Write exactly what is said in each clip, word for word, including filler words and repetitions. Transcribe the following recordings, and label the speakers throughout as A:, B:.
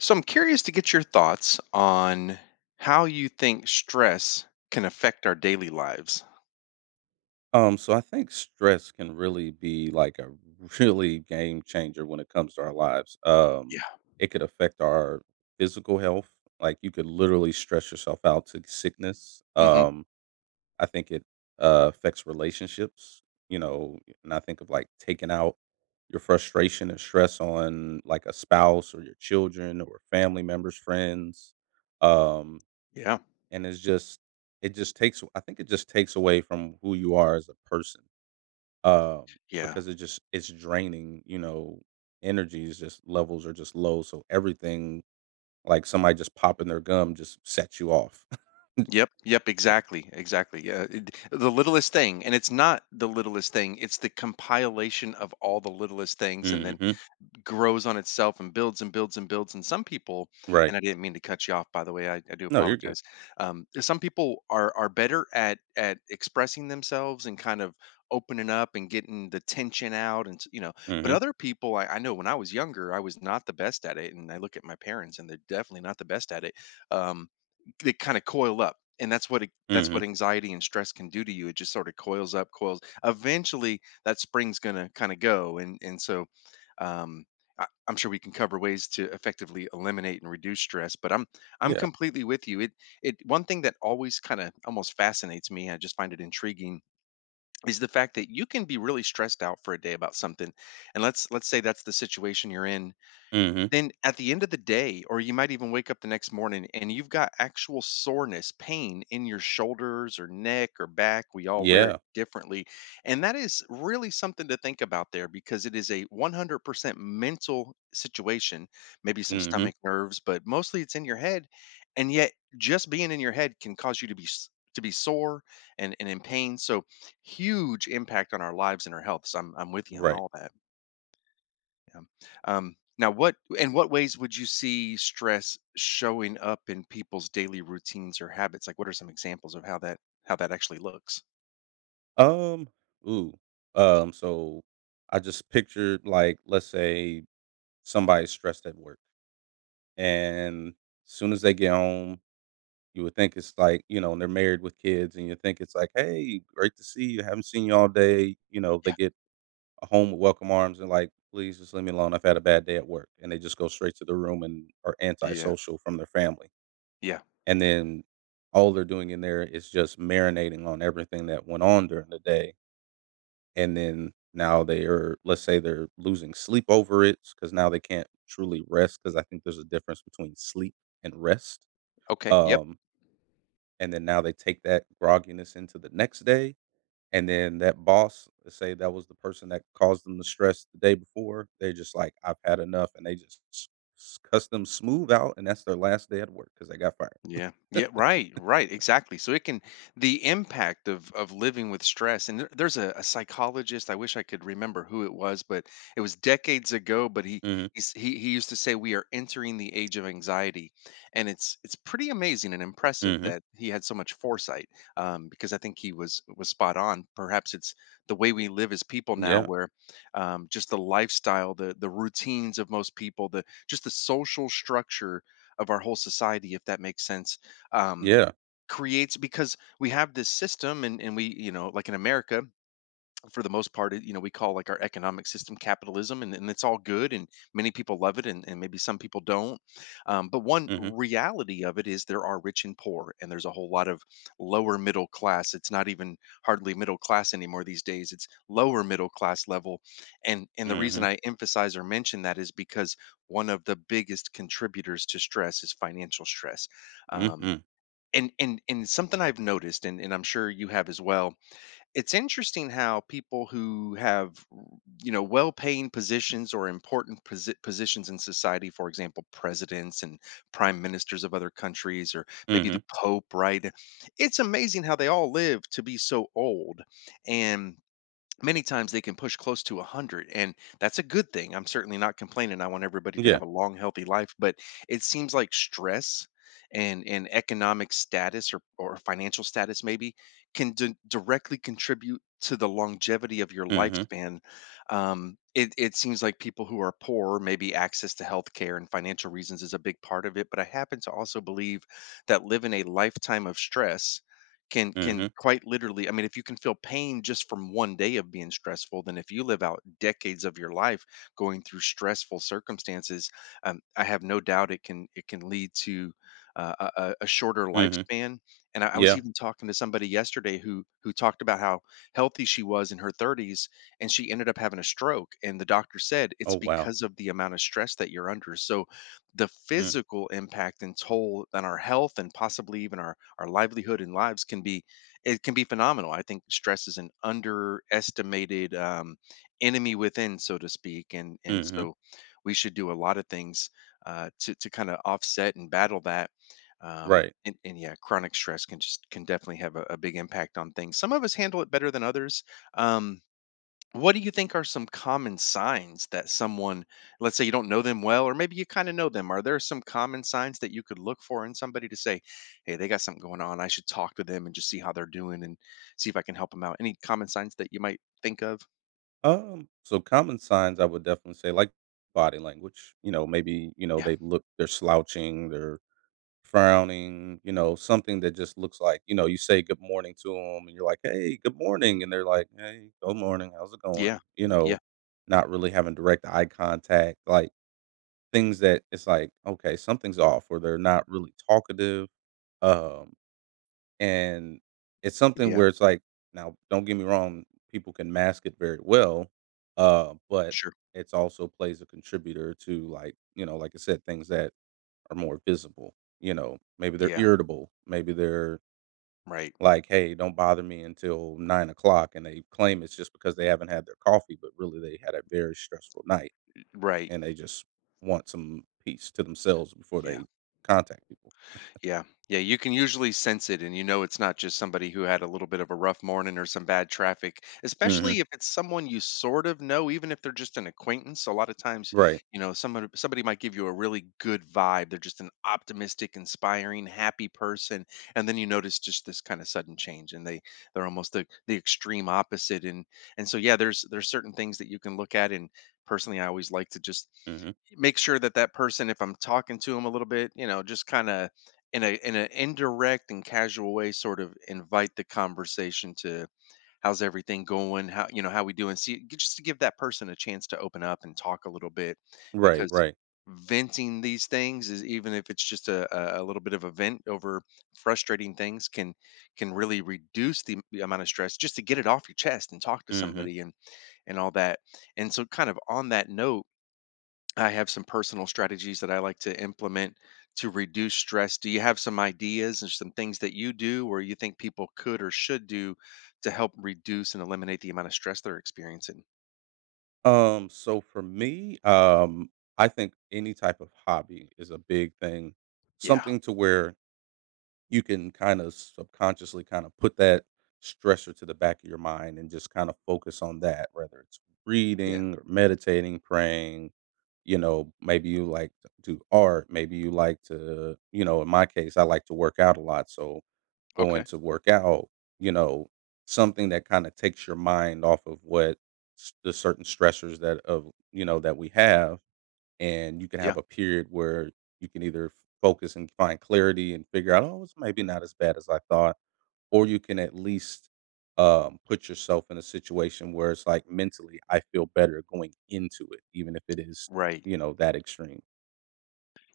A: So I'm curious to get your thoughts on how you think stress can affect our daily lives.
B: Um, so I think stress can really be like a really game changer when it comes to our lives. Um,
A: Yeah.
B: it could affect our physical health. Like you could literally stress yourself out to sickness.
A: Hmm.
B: Um, I think it uh, affects relationships, you know, and I think of like taking out your frustration and stress on like a spouse or your children or family members, friends. Um,
A: Yeah.
B: and it's just, it just takes, I think it just takes away from who you are as a person um,
A: Yeah.
B: because it just it's draining. You know, energy is just levels are just low, so everything like somebody just popping their gum just sets you off.
A: Yep. Yep. Exactly. Exactly. Yeah. It- the littlest thing, and it's not the littlest thing. It's the compilation of all the littlest things, and then
B: Hmm.
A: grows on itself and builds and builds and builds. And some people,
B: Right.
A: and I didn't mean to cut you off, by the way, I, I do
B: No, you're good.
A: apologize. Um, some people are are better at at expressing themselves and kind of opening up and getting the tension out, and s- you know. But
B: Hmm.
A: other people, I, I know when I was younger, I was not the best at it, and I look at my parents, and they're definitely not the best at it. Um, they kinda coil up, and that's what it that's
B: Hmm.
A: what anxiety and stress can do to you. It just sorta coils up, coils eventually, that spring's gonna kinda go, and and so, um, I I'm sure we can cover ways to effectively eliminate and reduce stress, but I'm I'm
B: Yeah.
A: completely with you. It it one thing that always kinda almost fascinates me, I just find it intriguing, is the fact that you can be really stressed out for a day about something, and let's let's say that's the situation you're in,
B: Hmm.
A: then at the end of the day, or you might even wake up the next morning and you've got actual soreness, pain in your shoulders or neck or back. We all wear it
B: Yeah.
A: differently. And that is really something to think about there, because it is a one hundred percent mental situation, maybe some
B: Hmm.
A: stomach nerves, but mostly it's in your head. And yet just being in your head can cause you to be s- to be sore and, and in pain. So huge impact on our lives and our health. So I'm, I'm with you on
B: Right.
A: all that. Yeah. Um, now, what in what ways would you see stress showing up in people's daily routines or habits? Like, what are some examples of how that how that actually looks?
B: Um. Ooh. Um. So I just pictured like let's say somebody's stressed at work, and soon as they get home, You would think it's like, you know, and they're married with kids, and you think it's like, "Hey, great to see you. Haven't seen you all day." You know, they
A: Yeah,
B: get a home with welcome arms and like, "Please just leave me alone. I've had a bad day at work." And they just go straight to the room and are
A: yeah,
B: antisocial from their family.
A: yeah.
B: And then all they're doing in there is just marinating on everything that went on during the day. And then now they are, let's say they're losing sleep over it because now they can't truly rest because I think there's a difference between sleep and rest.
A: Okay, yep.
B: Um, and then now they take that grogginess into the next day, and then that boss, let's say that was the person that caused them the stress the day before, they're just like, "I've had enough," and they just s s cuss them smooth out, and that's their last day at work because they got fired.
A: Yeah. Yeah. Right. Right. Exactly. So it can the impact of of living with stress. And there, there's a, a psychologist. I wish I could remember who it was, but it was decades ago. But he
B: Mhm.
A: he's, he he used to say we are entering the age of anxiety, and it's it's pretty amazing and impressive
B: Mhm.
A: that he had so much foresight. Um, because I think he was was spot on. Perhaps it's the way we live as people now,
B: Yeah.
A: where um, just the lifestyle, the the routines of most people, the just the social structure of our whole society, if that makes sense. um,
B: Yeah.
A: Creates because we have this system, and, and we, you know, like in America, for the most part, it- you know, we call like our economic system capitalism, and, and it's all good, and many people love it, and, and maybe some people don't. Um, but one
B: Mhm.
A: reality of it is there are rich and poor, and there's a whole lot of lower middle class. It's not even hardly middle class anymore these days. It's lower middle class level, and and the reason
B: Mhm.
A: I emphasize or mention that is because one of the biggest contributors to stress is financial stress. Um,
B: Mhm.
A: and, and and something I've noticed, and, and I'm sure you have as well. It's interesting how people who have, you know, well-paying positions or important posi- positions in society, for example, presidents and prime ministers of other countries, or maybe
B: Mhm.
A: the pope, right? It's amazing how they all live to be so old, and many times they can push close to one hundred, and that's a good thing. I'm certainly not complaining. I want everybody to
B: Yeah.
A: have a long, healthy life, but it seems like stress and and economic status, or, or financial status maybe can d- directly contribute to the longevity of your
B: Mhm.
A: lifespan. um, it, it seems like people who are poor, maybe access to health care and financial reasons is a big part of it, but I happen to also believe that living a lifetime of stress can can
B: Mhm.
A: quite literally, I mean, if you can feel pain just from one day of being stressful, then if you live out decades of your life going through stressful circumstances, um, I have no doubt it can it can lead to uh, a, a a shorter
B: Mhm.
A: lifespan. And I, I was
B: Yeah.
A: even talking to somebody yesterday who who talked about how healthy she was in her thirties, and she ended up having a stroke, and the doctor said
B: Oh,
A: it's
B: wow.
A: because of the amount of stress that you're under. So the
B: Mm.
A: physical impact and toll on our health, and possibly even our our livelihood and lives can be it can be phenomenal. I think stress is an underestimated um, enemy within, so to speak, and and
B: Mhm.
A: so we should do a lot of things uh, to to kind of offset and battle that. Um,
B: Right.
A: and, and yeah, chronic stress can just can definitely have a, a big impact on things. Some of us handle it better than others. Um, what do you think are some common signs that someone, let's say you don't know them well, or maybe you kind of know them? Are there some common signs that you could look for in somebody to say, hey, they got something going on. I should talk to them and just see how they're doing and see if I can help them out? Any common signs that you might think of?
B: Um, so common signs I would definitely say, like, body language, you know, maybe, you know,
A: Yeah.
B: they look they're slouching, they're frowning, you know, something that just looks like, you know, you say good morning to them and you're like, hey, good morning. And they're like, hey, good morning. How's it
A: Yeah.
B: going? You know,
A: Yeah.
B: not really having direct eye contact, like things that it's like, okay, something's off or they're not really talkative. Um, and it's something
A: Yeah.
B: where it's like, now, don't get me wrong, people can mask it very well. Uh, but
A: Sure.
B: it's also plays a contributor to like, you know, like I said, things that are more visible. You know, maybe they're
A: Yeah.
B: irritable. Maybe they're
A: Right.
B: like, hey, don't bother me until nine o'clock. And they claim it's just because they haven't had their coffee, but really they had a very stressful night
A: Right.
B: and they just want some peace to themselves before
A: Yeah.
B: they contact people.
A: Yeah. Yeah. You can usually sense it, and you know it's not just somebody who had a little bit of a rough morning or some bad traffic,
B: Hmm.
A: especially if it's someone you sort of know, even if they're just an acquaintance. A lot of times,
B: Right.
A: you know, someone somebody might give you a really good vibe. They're just an optimistic, inspiring, happy person, and then you notice just this kind of sudden change, and they they're almost the the extreme opposite. And and so yeah, there's there's certain things that you can look at, and personally, I always like to just
B: Hmm.
A: make sure that that person, if I'm talking to them a little bit, you know, just kind of in a in an indirect and casual way, sort of invite the conversation to, how's everything going, how, you know, how we doing, see g- just to give that person a chance to open up and talk a little bit,
B: Right.
A: because
B: Right.
A: venting these things, is even if it's just a, a a little bit of a vent over frustrating things, can can really reduce the the amount of stress, just to get it off your chest and talk to
B: Hmm.
A: somebody, and and all that. And so, kind of on that note, I have some personal strategies that I like to implement to reduce stress. Do you have some ideas and some things that you do, or you think people could or should do to help reduce and eliminate the amount of stress they're experiencing?
B: Um, so for me, um, I think any type of hobby is a big thing.
A: Yeah.
B: Something to where you can kind of subconsciously kind of put that stressor to the back of your mind and just kind of focus on that, whether it's
A: Yeah.
B: reading, or meditating, praying, you know, maybe you like to do art, maybe you like to, you know, in my case, I like to work out a lot. So going
A: Okay.
B: to work out, you know, something that kind of takes your mind off of what s- the certain stressors that of, you know, that we have and you can have
A: Yeah.
B: a period where you can either focus and find clarity and figure out, oh, it's maybe not as bad as I thought, or you can at least um, put yourself in a situation where it's like mentally, I feel better going into it, even if it is,
A: Right.
B: you know, that extreme.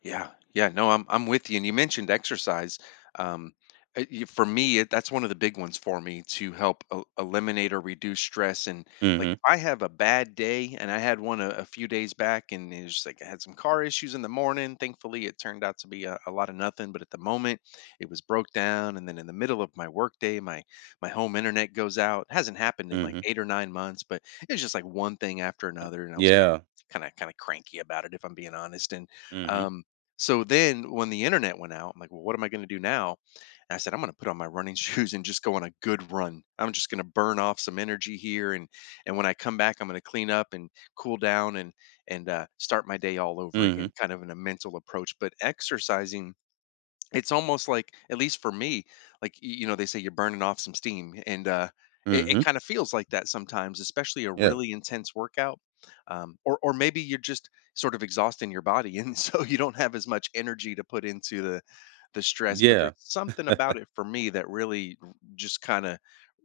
A: Yeah, yeah, no, I'm I'm with you. And you mentioned exercise. Um, uh, you- for me, it, that's one of the big ones for me to help el- eliminate or reduce stress. And like,
B: Mm-hmm.
A: if I have a bad day, and I had one a, a few days back, and it's just like I had some car issues in the morning. Thankfully, it turned out to be a, a lot of nothing. But at the moment, it was broke down, and then in the middle of my workday, my my home internet goes out. It hasn't happened in like
B: Mm-hmm.
A: eight or nine months, but it was just like one thing after another, and I was kind of
B: Yeah.
A: kind of kind of cranky about it, if I'm being honest. And
B: Mm-hmm.
A: um, so then when the internet went out, I'm like, well, what am I going to do now? And I said, I'm going to put on my running shoes and just go on a good run. I'm just going to burn off some energy here. And, and when I come back, I'm going to clean up and cool down and, and uh, start my day all over
B: Mm-hmm.
A: again, kind of in a mental approach. But exercising, it's almost like, at least for me, like y- you know they say, you're burning off some steam. And uh it, it
B: Mm-hmm.
A: kind of feels like that sometimes, especially a
B: Yeah.
A: really intense workout. Um or or maybe you're just sort of exhausting your body, and so you don't have as much energy to put into the the stress. But there's
B: Yeah.
A: something about it for me that really r- just kind of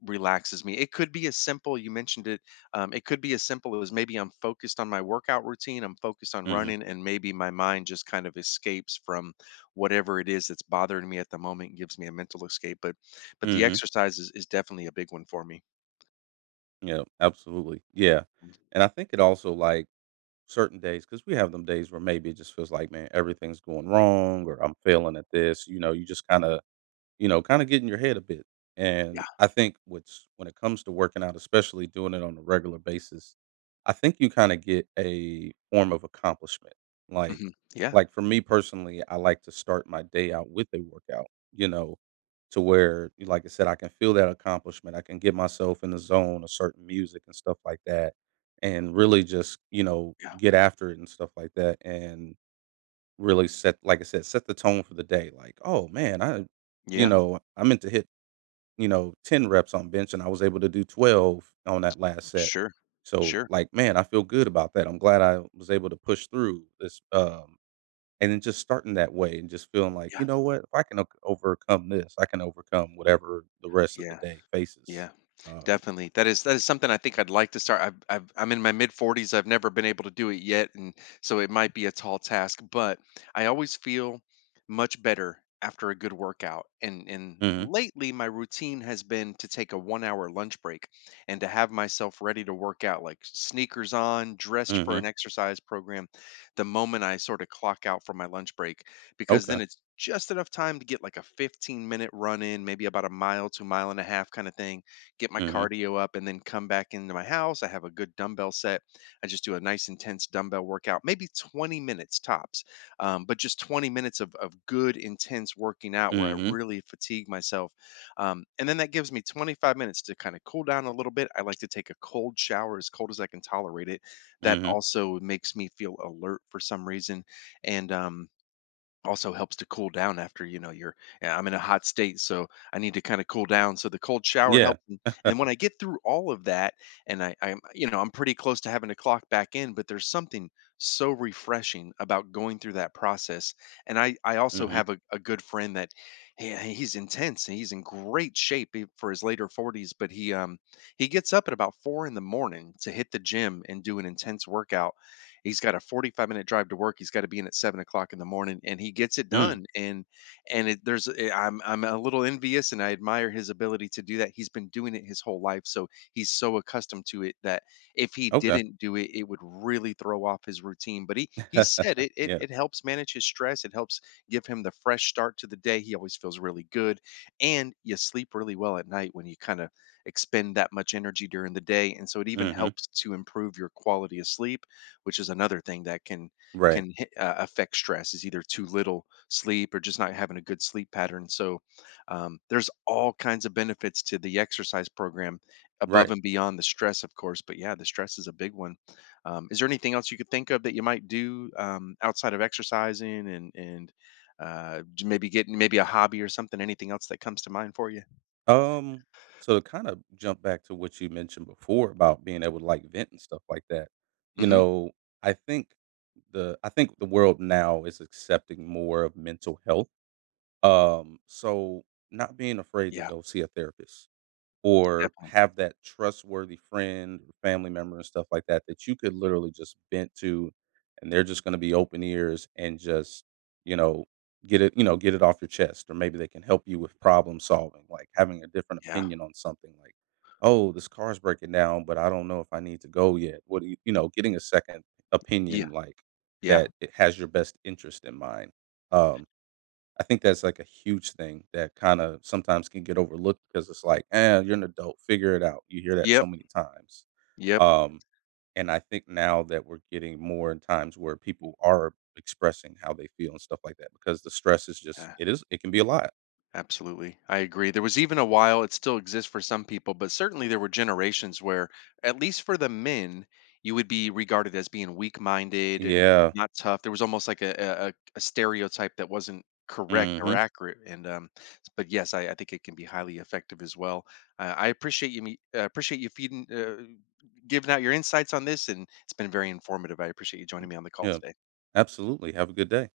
A: relaxes me. It could be as simple, you mentioned it. Um, it could be as simple as, maybe I'm focused on my workout routine, I'm focused on
B: Mm-hmm.
A: running, and maybe my mind just kind of escapes from whatever it is that's bothering me at the moment, gives me a mental escape. But but the
B: Mm-hmm.
A: exercise is, is definitely a big one for me.
B: Yeah. Absolutely. Yeah. And I think it also like certain days, because we have them days where maybe it just feels like, man, everything's going wrong or I'm failing at this, you know, you just kinda you know, kinda get in your head a bit,
A: Yeah.
B: and I think what's when it comes to working out, especially doing it on a regular basis, I think you kinda get a form of accomplishment, like
A: Hmm. Yeah.
B: like, for me personally, I like to start my day out with a workout, you know, to where, like I said, I can feel that accomplishment, I can get myself in the zone of certain music and stuff like that, and really just, you know,
A: Yeah.
B: get after it and stuff like that, and Really set like I said, set the tone for the day, like, "Oh, man, I you
A: Yeah.
B: know, I meant to hit, you know, ten reps on bench, and I was able to do twelve on that last set."
A: Sure.
B: So,
A: Sure.
B: like, "Man, I feel good about that. I'm glad I was able to push through this," um, and then just starting that way and just feeling like,
A: Yeah.
B: "You know what? If I can o overcome this, I can overcome whatever the rest of the
A: Yeah.
B: day faces."
A: Yeah,
B: Um,
A: definitely. That is that is something I think I'd like to start. I've, I've I'm in my mid forties. I've never been able to do it yet, and so it might be a tall task. But I always feel much better after a good workout. And and
B: mhm,
A: lately, my routine has been to take a one hour lunch break and to have myself ready to work out, like sneakers on, dressed for
B: mhm.
A: an exercise program, the moment I sort of clock out for my lunch break, because
B: Okay.
A: then it's just enough time to get like a fifteen minute run in, maybe about a mile to mile and a half kind of thing, get my
B: Mhm.
A: cardio up, and then come back into my house. I have a good dumbbell set. I just do a nice intense dumbbell workout, maybe twenty minutes tops. Um, but just twenty minutes of, of good intense working out where I
B: Mhm.
A: really fatigue myself. Um, and then that gives me twenty-five minutes to kind of cool down a little bit. I like to take a cold shower, as cold as I can tolerate it. That
B: Mhm.
A: also makes me feel alert for some reason. And, um, Also helps to cool down after, you know you're, yeah, I'm in a hot state, so I need to kind of cool down, so the cold shower
B: Yeah.
A: helps. And, and when I get through all of that, and I I'm you know I'm pretty close to having to clock back in, but there's something so refreshing about going through that process. And i i also
B: Mhm.
A: have a, a good friend that he, he's intense and he's in great shape e- for his later forties, but he um he gets up at about four in the morning to hit the gym and do an intense workout. He's got a forty-five minute drive to work. He's got to be in at seven o'clock in the morning, and he gets it
B: Mm.
A: done. And and it, there's eh, I'm I'm a little envious, and I admire his ability to do that. He's been doing it his whole life, so he's so accustomed to it that if he
B: Okay.
A: didn't do it, it would really throw off his routine. But he he said it it
B: Yeah.
A: it helps manage his stress. It helps give him the fresh start to the day. He always feels really good, and you sleep really well at night when you kind of expend that much energy during the day. And so it even
B: Mhm.
A: helps to improve your quality of sleep, which is another thing that can
B: Right.
A: can hit, uh, affect stress, is either too little sleep or just not having a good sleep pattern. So um, there's all kinds of benefits to the exercise program above
B: Right.
A: and beyond the stress, of course. But yeah, the stress is a big one. Um, is there anything else you could think of that you might do, um, outside of exercising and and uh, j- maybe getting maybe a hobby or something? Anything else that comes to mind for you?
B: Um, so to kind of jump back to what you mentioned before about being able to like vent and stuff like that, you
A: Hmm.
B: know, I think the I think the world now is accepting more of mental health. Um, so not being afraid to
A: Yeah,
B: go see a therapist or
A: definitely.
B: have that trustworthy friend or family member and stuff like that that you could literally just vent to, and they're just going to be open ears and just you know get it you know get it off your chest. Or maybe they can help you with problem solving, like having a different
A: Yeah,
B: opinion on something, like, oh, this car's breaking down, but i don't know if i need to go yet, what do you, you know getting a second
A: yeah,
B: opinion, like
A: yeah.
B: that it has your best interest in mind. um I think that's like a huge thing that kind of sometimes can get overlooked because it's like, eh, you're an adult, figure it out. You hear that so
A: Yep,
B: many times.
A: yep.
B: Um, and I think now that we're getting more in times where people are expressing how they feel and stuff like that because the stress is just,
A: Yeah.
B: it is, it can be a lot.
A: Absolutely. I agree. There was, even a while it still exists for some people, but certainly there were generations where, at least for the men, you would be regarded as being weak minded and
B: Yeah.
A: not tough. There was almost like a, a, a a stereotype that wasn't correct or
B: Hmm.
A: accurate. And, um, but yes, I, I think it can be highly effective as well. Uh, I appreciate you me, uh, appreciate you feeding, uh, giving out your insights on this. And it's been very informative. I appreciate you joining me on the call
B: Yeah.
A: today.
B: Absolutely. Have a good day.